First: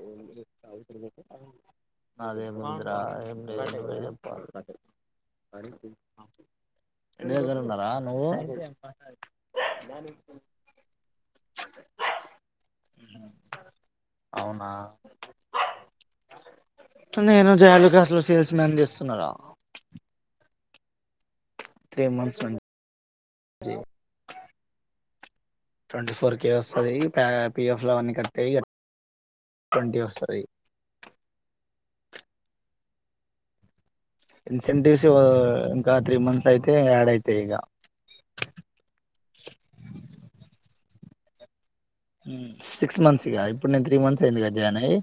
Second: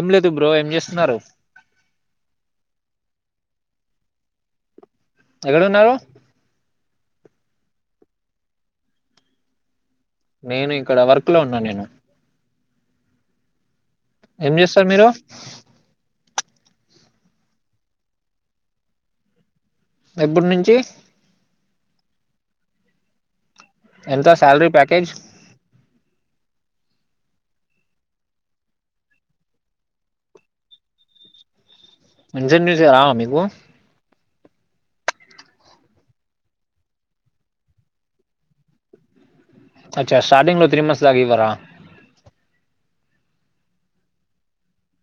ఏం లేదు బ్రో ఏం చేస్తున్నారు అదే ముద్ర [inaudible] [inaudible] ఎక్కడున్నారు ఇంటి దగ్గర ఉన్నారా నువ్వు నేను ఇక్కడ వర్క్ లో ఉన్నా నేను ఉమ్ హమ్ ఏం చేస్తారు మీరు నేను జోయలుకాస్ లో సేల్స్ మ్యాన్ చేస్తున్నారా ఎప్పుటి నుంచి త్రీ మంత్స్ నుంచి ఎంత salary package twenty four K ఒస్తది ప్యా పిఎఫ్ లు అవన్నీ కట్ అయి అట్ టొన్టీ ఒస్తది ఇన్సెంటివ్స్ లేవా మికూ ఇన్సెంటివ్స్ ఇంకా త్రీ మంత్స్ అయితే యాడ్ అయితై ఇగ అచ్చ స్టాటింగ్లో త్రీ మంత్స్ దాక్ ఇవ్వరా ఊ సిక్స్ మంత్స్గా ఇప్పుడు నేను త్రీ మంత్స్ అయింది గా జాయిన్ అయ్యి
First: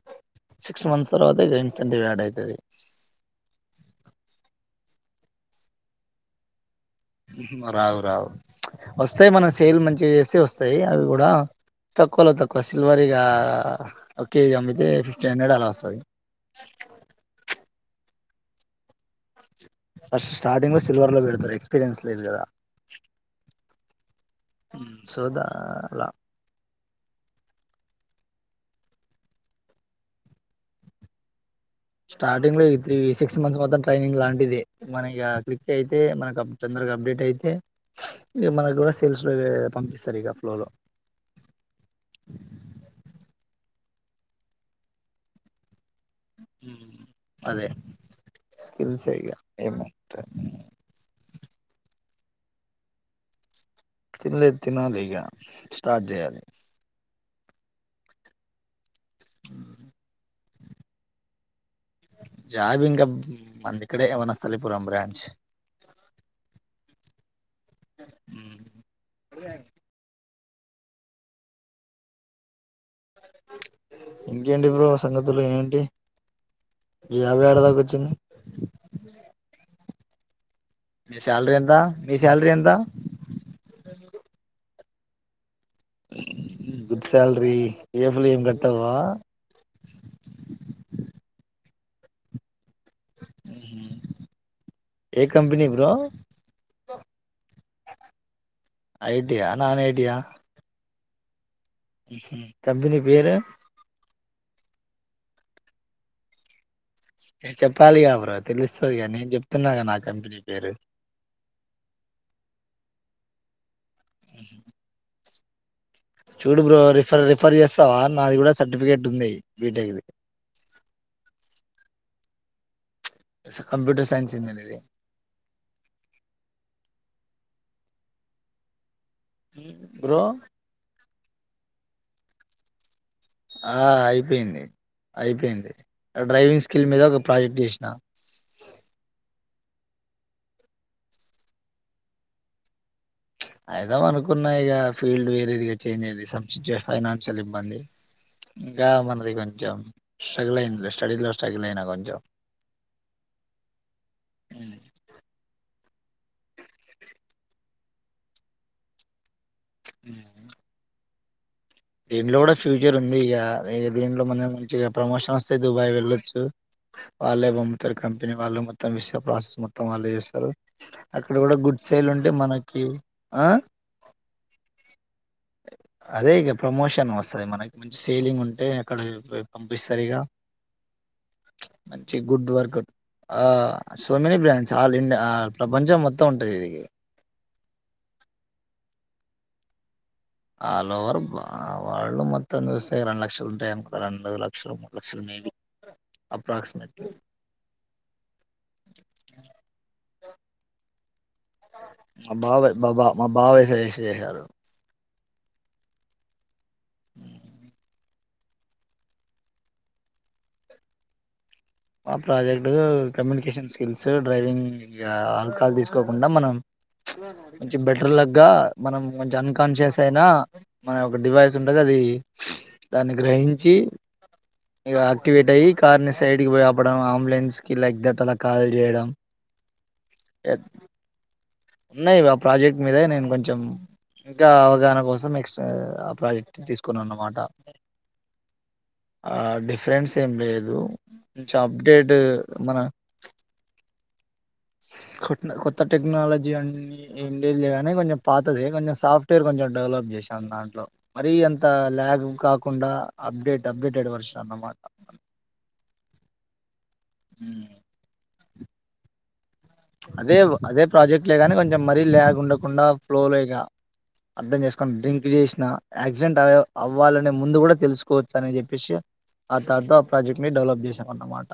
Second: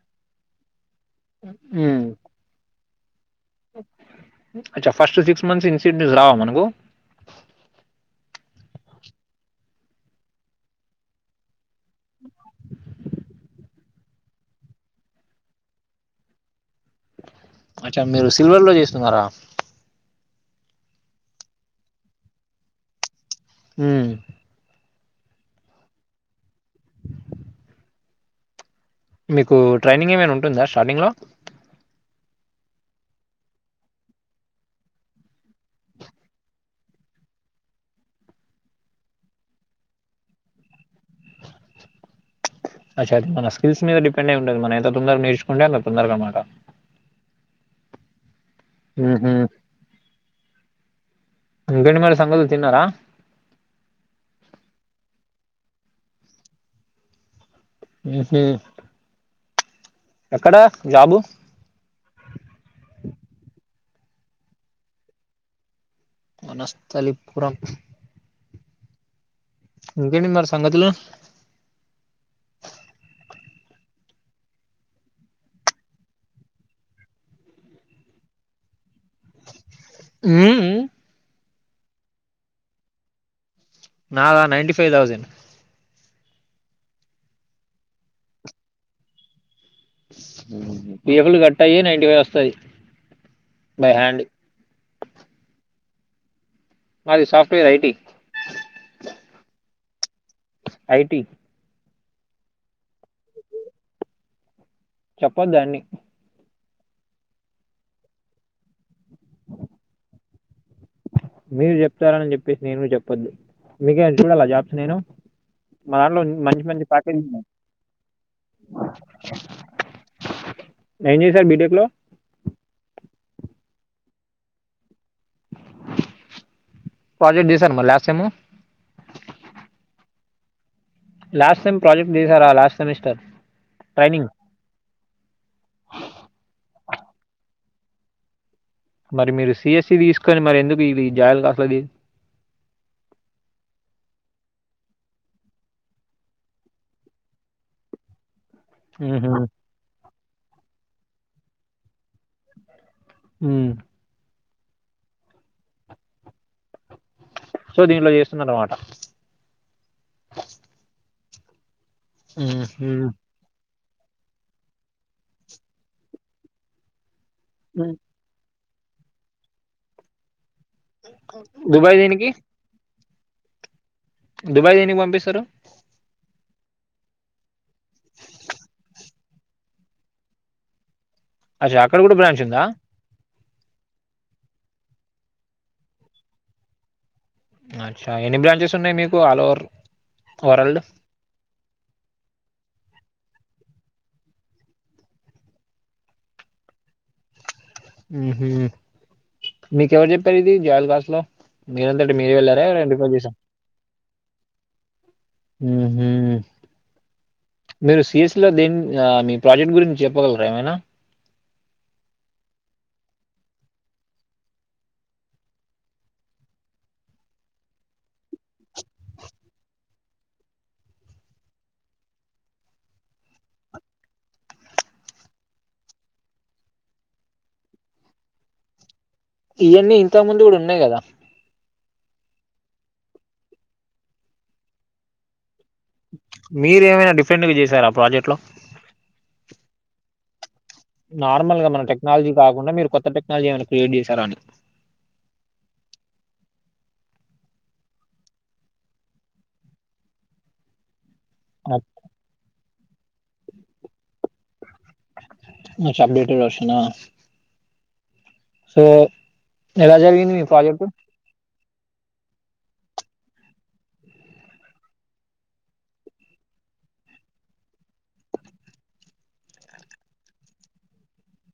సిక్ క్స్ మంత్స్ తర్వాత ఇగ ఇన్సెంటివ్ యాడ్ అయితది అచ ఫస్ట్ సిక్స్ మంత్స్ ఇన్సెంటివ్స్ రావా మనకు ఊహు రావు రావు ఒస్తై మన సేల్ మంచిగ్ చేస్తే ఒస్తాయి అవి గుడా తక్కువలో తక్కువ సిల్వరిగా ఒక్ కేజీ అమ్మితే ఫిఫ్టీన్ హండ్రెడ్ అలా ఒస్తది అచ్చా మీరు సిల్వర్ లో జేస్తున్నారా ఫస్ట్ స్టార్టింగ్ లో సిల్వర్ లో పెడతరు ఎక్స్పీరియన్స్ లేదు గదా ఊ సో దా లా మీకు ట్రైనింగ్ ఏమైనా ఉంటుందా స్టార్టింగ్ లో స్టార్టింగ్ లో ఈ త్రీ సిక్స్ మంత్స్ మాత్రం ట్రైనింగ్ లాంటిది మన ఇగ క్లిక్ అయితే మనక్ అప్ తొందరగా అబ్డేట్ అయితే ఇ మనగ్ గుడా సేల్స్ లోవే పంపిస్తరు ఇగ ఫ్లోర్లో అచ్చ అది మన స్కిల్స్ మీద డిపెండ్ అయి ఉంటది మనం ఎంత తొందర్గ్ నేర్చుంటే అంత తొందరగా మాట అదే స్కిల్స్ ఏగా ఏముంట ఇంకేంటి మరి సంగతులు తిన్నారా తిన్లేద్ తినాలి ఇగ స్టార్ట్ జేయాలి ఊహు ఎక్కడా జాబు జాబ్ ఇంకబ్ మంది ఇక్కడే వనస్థలిపురం బ్రాంచ్ వనస్థలిపురం ఇంకేంటి మర్స్ సంగతులు ఇంకేంటి బ్రో సంగతులు ఏంటి జాబ్ ఏడ దాక ఒచ్చింది ఊ ఉ మీ స్యాల్రీ ఎంత్ తా మీ స్యాల్రీ ఎంత నాద ninety five thousand good salary పిఎఫ్లు ఏం కట్ అవ్వవా పిఎఫ్లు కట్ అయి నైన్టీ ఫైవ్ ఒస్తది ఏ కంపినీ బ్రో మాది సాఫ్ట్వేర్ ఐటి ఐటియా నాన్ ఐటియా ఐటి ఉహు కంపినీ పేరు చప్పద్ అన్ని చెప్పాలిగా బ్ర తెలుస్తుందిగా నేను చెప్తున్నాగా నా కంపెనీ పేరు మీరు చెప్తారని చెప్పేసి నేను చెప్పద్దు విగే చూడాల జాబ్స నేను మా దాంట్లో చూడు మంచి బ్రో మంచి రఫ ప్యాకేజ్ ఉన్నాయి రిఫర్ చేస్తావా నాది కూడా సర్టిఫికెట్ ఉంది బీటెక్ది నేను చేశారు బీటెక్లో కంప్యూటర్ సైన్స్ ఇందనే ఇది ప్రాజెక్ట్ చేసారా మరి లాస్టుటైం మ్ bro last time project last semester ఆ అయిపోయింది అయిపోయింది డ్రైవింగ్ కల్ మీద ఒక ప్రాజెక్ట్ చేసిన మరి మీరు సిఎస్ఈ తీసుకొని మరి ఎందుకు ఇది జాయల్ కాసలుది అఐదా అనుకున్నా ఇక ఫీల్డ్ వేరే ఇదిగా చేంజ్ అయింది ఫైనాన్షియల్ ఇబ్బంది ఇంకా మనది కొంచెం స్టగలన్ స్టడీ లోస్టగలనా కొంచెం హ అ సో దీనిట్లో చేస్తుంద అన్నమాట [unintelligible] దీంట్లో కూడా ఫ్యూచర్ ఉంది ఇక ఈగ దీంట్లో మనం మంచిగా ప్రమోషన్ వస్తే దుబాయ్ వెళ్ళొచ్చు వాళ్లే పంపుతారు కంపెనీ వాళ్ళు మొత్తం మొత్తం విష ప్రొసెస్ మొత్తం వాళ్లే చేస్తారు అక్కడ కూడా గుడ్ దుబాయ్ శైలి దీనికి ఉంటే మనకి ఆ దుబాయ్ దేనికి పంపిస్తారు అదే ఈగ ప్రమోషన్ వస్తది మనకి మంచి సేలింగ్ ఉంటే అక్కడ పంపిస్తారు ఈగ అచ్చ అక్కడ కూడ బ్రాంచ్ ఉందా ఆ so many branch all India ప్రపంచం మొత్తం ఉంటది ఇది అచ్చా ఎన్ని బ్రాంచెస్స్ ఉన్నాయి మీకు all over world all over బ వాళ్ళు మొత్తం కలిసి అంటే రెండు లక్షలు ఉంటాయి అనుకో రెండు లక్షలు మూడు లక్షలు మేబీ అప్రాక్సిమేట్లీ ఊహు మీకెవరు చెప్పారు ఇది జోయలుకాస్ లో మీరంతంట మీరే మా వెళ్లారా బాబాయ్ ఎవరూ మా అయినా బా రిఫర్ మా చేశారా బాబాయ్ సజెస్ట్ చేశారు ఊహు మీరు సిఎస్ ఇందులో దిన్ ఆ మీ ప్రాజెక్ట్ గురించి చెప్పగలరా ఏమైనా ఆ project communication skills driving alcohol తీసుకోకుండా మనం కొంచెం బెటర్ లక్ గా మనం మంచి అన్కాన్షియస్ అయినా మన ఒక డివైస్ ఉంటది అది దాన్ని గ్రహించి ఈగ యాక్టివేట్ అయ్యి కార్న్ సైడ్ కి పోయి తిప్పడం అంబులెన్స్ కి లైక్ థాట్ అలా కాల్ చేయడం ఇయ్యాన్ని ఇంతకు ముందు గుడ ఉన్నాయి కదా ఉన్నాయి ఇవి ఆ ప్రాజెక్ట్ మీద నేను కొంచెం ఇంకా అవగాహన కోసం నెక్స్ట్ ఆ ప్రాజెక్ట్ మీరేమైనా తీసుకొనన్నామట డిఫరెంట్ గా చేశారా ప్రాజెక్ట్ లో అ డిఫరెన్స్ ఏం లేదు కొంచెం నార్మల్గా మన అప్డేట్ టెక్నాలజీ కాకుండా మన మీరు కొత్త టెక్నాలజీ ఏమైనా క్రియేట్ చేశారా అని జి లన్ని ఏం లేదులే గాని కొంచెం పాతదే కొంచెం సాఫ్ట్వేర్ కొంచెం డెవలప్ చేశాన్ దాంట్లో మరీ అంత ల్యాగ్ కా కుండా అప్డేట్ అప్డేటెడ్ వర్షన్ అన్నమాట అచ్చా అప్డేటడ్ వర్షన్ ఆ ఉమ్ సో ఎలా జరిగింది అదే మీ ఓ అదే ప్రాజెక్ట్ లేగాని కొ చామ్ మరీ ల్యాగ్ ఉండకుండా ఫ్లో లో ఈగ అర్థం చేసుకుని డ్రింక్ చేసినా యాక్సిడెంట్ అవ్యవ్ అవ్వాలనే ముందు కూడా తెలుసుకోవచ్చు అని చెప్పేసి ఆ తాత ఆ ప్రాజెక్ట్ ని డెవలప్ చేసి అన్నమాట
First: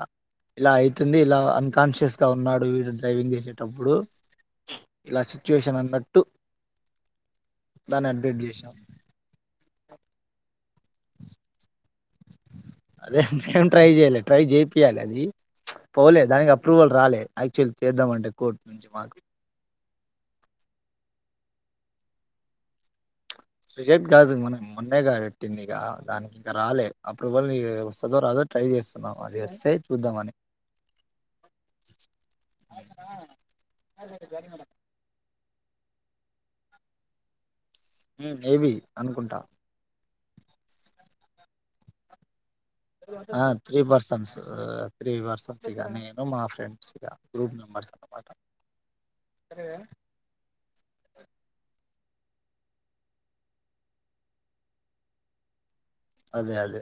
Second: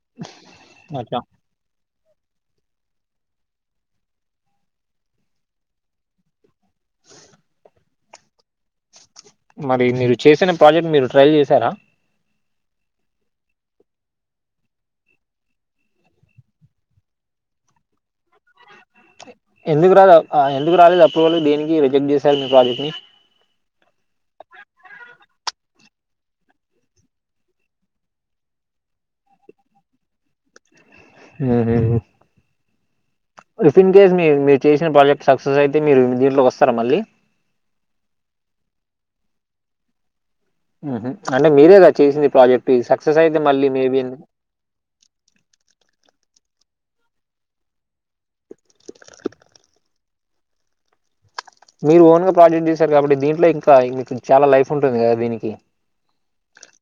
ఇలా అయితుంది అచ్చా ఇలా అన్కాన్షియస్ ఇట్టా ఉన్నాడు వీడు డ్రైవింగ్ చేసేటప్పుడు ఇలా సిచ్యువేషన్ అన్నట్టు దాన్ని అప్డేట్ చేసినవ్ మరీ మీరు చేసిన ప్రాజెక్ట్ మీరు ట్రైల్ చేశారా అదేేం ట్రై చేయలే ట్రై చేపియాలి అది పోలేదు దానికి అప్రూవల్ రాలే యాక్చువల్ చేద్దామంటే కోర్టు నుంచి మాకు ఎందుకు రాద్ ఆ ఎందుకు రాలేదు అప్రూవల్ దేనికి రిజెక్ట్ చేశారు మీ ప్రాజెక్ట్ ని రిజెక్ట్ కాదు మనం మొన్నేగా పెట్టింది ఇక దానికి ఇంక రాలే అప్రూవల్ ఇగ వస్తుందో రాదో ట్రై చేస్తున్నాం అది వస్తే చూద్దామని ఉహు ఇఫ్ ఇన్ కేేస్ మీరు చేసిన ప్రాజెక్ట్ సక్సెస్ అయితే మీరు వస్తారా మళ్ళీ ఉమ్ ఏవి అనుకుంటా హుహూ అంటే మీరేగా చేసింది ఈ ప్రాజె ఆ త్రీ పర్సన్స్ త్రీ పర్సన్స్ ఇగ నేను మా ఫ్రెండ్ [inaudible] గ్రూప్ మెంబెర్స్ అన్నమాట మీరు ఓన్ గా ప్రాజెక్ట్ చేశారు కాబట్టి దీంట్లో ఇంకా మీకు చాలా లైఫ్ ఉంటుంది కదా దీనికి అదే అదే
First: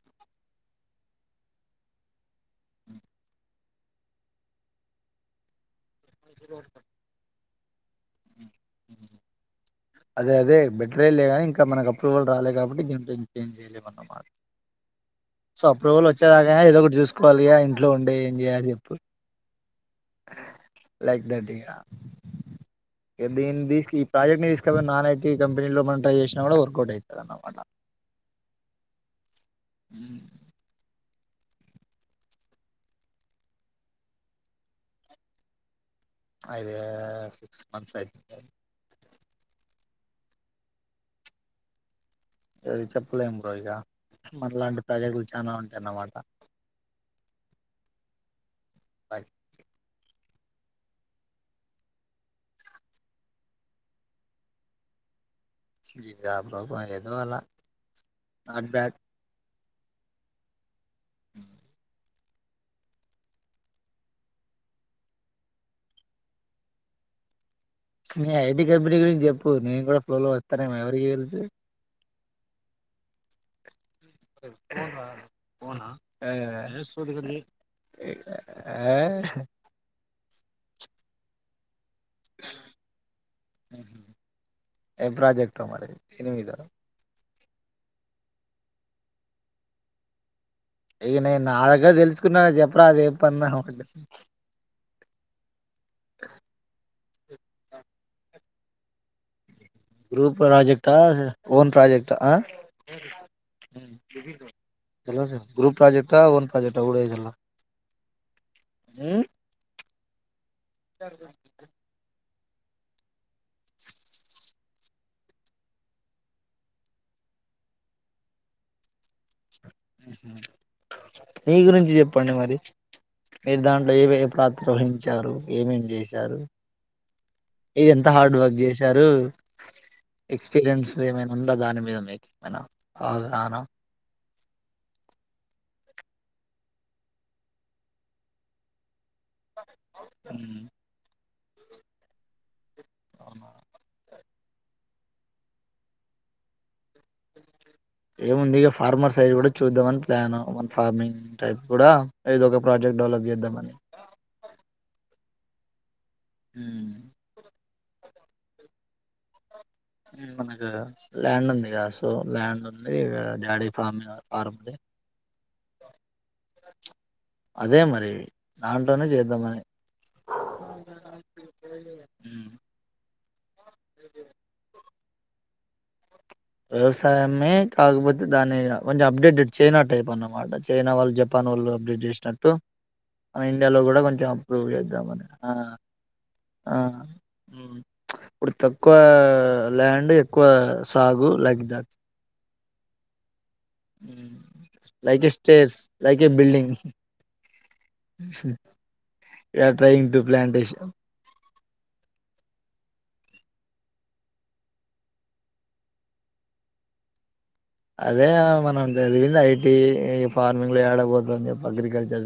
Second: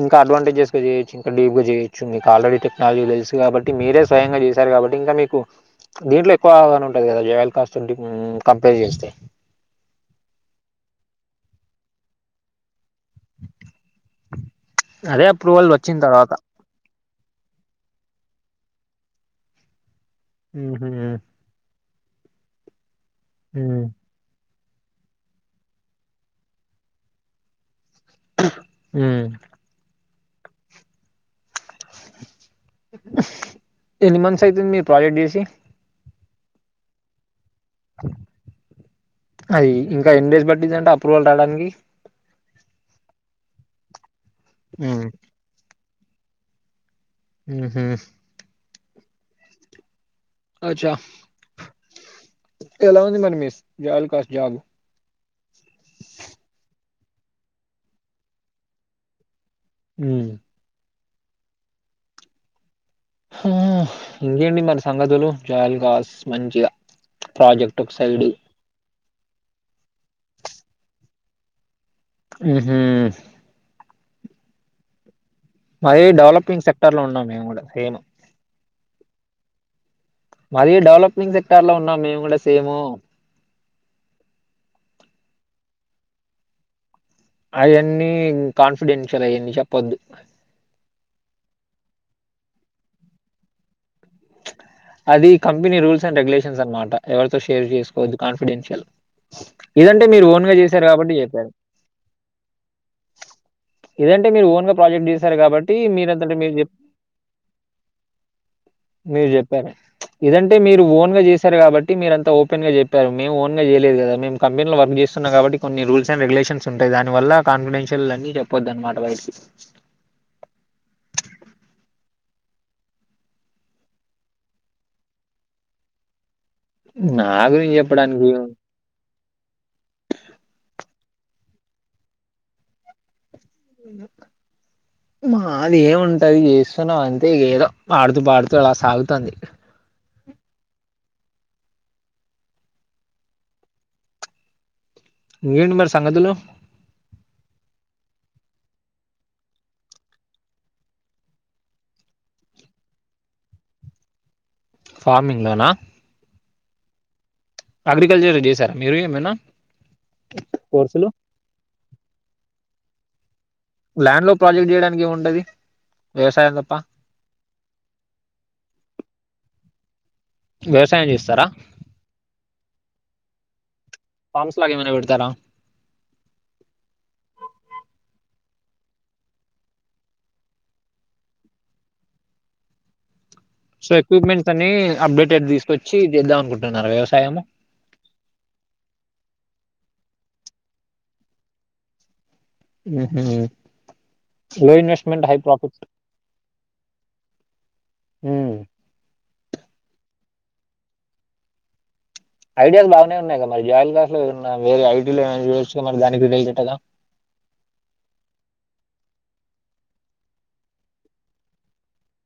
ఇంకా అడ్వాంటేజెస్ చేయచ్చు ఇంక డీప్గాజేయచ్చు ఆల్రెడీ టెక్నాలజీ తెల్సు కాబ మీరే స్వయంగా చేశారు కాబట్టి ఇంకా మీకు దీంట్లో ఎక్కువగా ఉంటుంది కదా [unintelligible] [unintelligible] కంపేర్ చేస్తే ఇక మన అప్రూవల్ రాలే కాబట్టి ఏం చేయలేమన్నమాట అదే సో వచ్చిన అప్రూవల్ తర్వాత వచ్చేదాకా ఏదో ఒకటి చూసుకోవాలి ఇ ఇంట్లో ఉండి ఎప్పుడు మ్మ్. లైక్ టింగ్ దీ మ్మ్. తీసు ఈ ప్రాజెక్ట్ ని తీసు ఎ నాన్ ఐటీ కంపెనీలో మనం ట్రై చేసినా కూడా వర్కౌట్ అవుతుంది అన్నమాట హ ఉమ్, ఎన్ని మంత్స్ అయితుంది మీరు ప్రాజెక్ట్ చేసి అయిదే స అది ఇంకా ఎన్ని డేస్ పట్టిందంటే అప్రూవల్ రావడానికి ఏది చెప్పలేం బోగా మట్లాంటి మ్మ్. ప్రాజెక్లు చాలా ఉంటాయి అన్నమాట ఆ హమ్ అ అచ్చా ఎలా ఉంది మరి మీస్ జయకాష్ జాగు ప్రోబ్లం ఎదు అాల నాట్ బ్యాడ్ అ ఉ ఇంకేట్టి మరి సంగతులు జాయలుకాస్ మంచిగా ప్రాజెక్ట్ ఒక సైడ్ ని ఐటి కంపెనీ గురించి చెప్పు నేను కూడా త్వరలో లో వస్తానేమో ఎవరికి తెలుసు ఉ ఉ హు మరీ డెవలపింగ్ ఓన్ సెక్టర్ లో ఉన్నాం మేము కూడా సేమ్ హ అ క్టార్ లో ఉన్నాం మేము కూడా సేము ఏ ప్రాజెక్ట్ మరి ఎనిమిధ అయన్నీ కాన్ఫిడెన్షియల్ అయాన్ని చెప్పొద్దు ఏ నా దగ్గర తెలుసుకున్నా చెప్పరా దేం ప అది కంపెనీ రూల్స్ అండ్ రెగ్యులేషన్స్ అన్నమాట ఎవరితో షేర్ చేసుకోవద్దు కాన్ ఫిడెన్షియల్ గ్రూప్ ప్రాజెక్టా ఓన్ ప్రాజెక్ట్ అ ఇదంటే మీరు ఓన్ గా ప్రాజెక్ట్ చేశారు కాబట్టి గ్రూప్ ప్రాజెక్ట్ మీరంతటా ఓన్ మీరు ప్రాజెక్ట్ ఊడ మీరు చెప్పార ఇదం అంటే మీరు ఓన్గా చేశారు కాబట్టి మీరంతా ఓ ఓపెన్ గ చెప్పారు మేము ఓన్గా చేయలేదు కద మేము కంపెనీ లో వర్క్ చేస్తున్నా కాబట్టి కొన్ని రూల్స్ అండ్ రెగ్యులేషన్ ఉంటాయి దాని వల్ల కానీఫీడెన్సియల్ అన్ని చెప్పదనుమాట బయటకి మీ గురించి చెప్పండి మరి మీరు దాంట్లో ఏవి ఏ ప్రాత్ర వహించారు ఏమేమి చేశారు నా గురించి ఇది ఎంత చెప్పడానికి హార్డ్ ఏముంది వర్క్ చేశారు ఎక్స్పీరియన్స్ ఏమైనా ఉందా దాని మీద మీకు ఏమైనా బాగా ఆహా మాది ఏముంటది చేస్తున్నావు అంతే ఏదో ఆడుతూ పాడుతూ అలా సాగుత తంది ఉమ్ అవునా ఇంకేంటి మరి సంగతులు ఏముంది ఇక ఫార్మర్ సైడ్ కూడా చూద్దామని ప్లాన్ ఫార్మింగ్ టైప్ కూడా ఏదో ఒక ప్రాజెక్ట్ డెవలప్ చేద్దాం అని ఫార్మింగ్ లొనా ఉ అగ్రికల్చర్ చేశారా మీరు ఏమైనా మనకు కోర్సులు? ల్యాండ్ ఉందిగ సో ల్యాండ్ ఉంది ఇగ ల్యాండ్ లో ప్రాజెక్ట్ చేయడానికి ఏముంటది వ్యవసాయం తప్ప అదే మరి దాంట్లోనే చేద్దామని వ్యవసాయం చేస్తారా ఉమ్. ఫార్మ్స్ లాగా ఏమైనా పెడతారా వ్యవసాయమే కాకపోతే దాన్ని కొంచెం అప్డేటెడ్ చైనా టైప్ అన్నమాట చైనా వాళ్ళు జపాన్ వాళ్ళు అప్డేట్ చేసినట్టు ఇండియాలో సో కూడా కొంచెం ఎక్విప్మెంట్స్ ఇంప్రూవ్ అన్ని చేద్దామని అప్డేటెడ్ తీసుకొచ్చి చేద్దాం అనుకుంటున్నారు వ్యవసాయము ఇప్పుడు తక్కువ ల్యాండ్ ఎక్కువ సాగు లైక్ దాట్ లో investment like a high profit stairs like a building టంగ్ ప్లాలాంటేషన్ ఐడియాస్ బాగానే ఉన్నాయి కదా మరి జాయిల్ కస్ లో వేరే ఐటీలో మరి దానికి కదా అదే మనం చదివింది ఐటీ ఈ ఫార్మింగ్ లో ఏడపోతుంది అగ్రికల్చర్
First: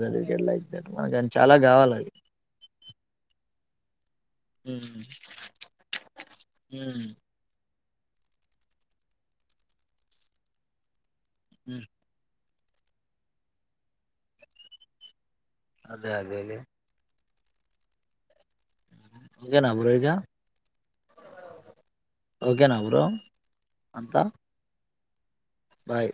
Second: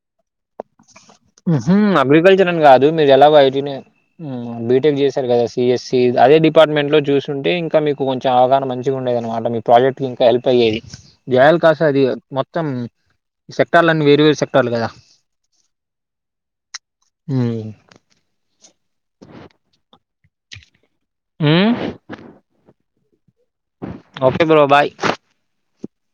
లైక్ దట్ మనకు చాలా కావాలి మ్ అవి అగ్రికల్చర్ అని కాదు మీరు ఎలాగో యటీనే ఉమ్, బీటెక్ చేశారు కదా సిఎస్సి అదే డిపార్ట్మెంట్ లో ఉమ్, చూసింటే ఇంకా మీకు కొంచెం అవగాహన మంచిగా ఉండేద అనమా మీ ప్రాజెక్ట్ కంకా హెల్ప్ అయ్యేది జయల్ కాస ఉమ్, అది మొత్త మొత్తం సెక్టర్లున్నీ వేరు వేరు సెక్టర్లు కదా అదే అదే అదే అ కనా బ రహజ ఓకేనా బ్రో అంతా ఓకే బ్రో బాయ్ బాయ్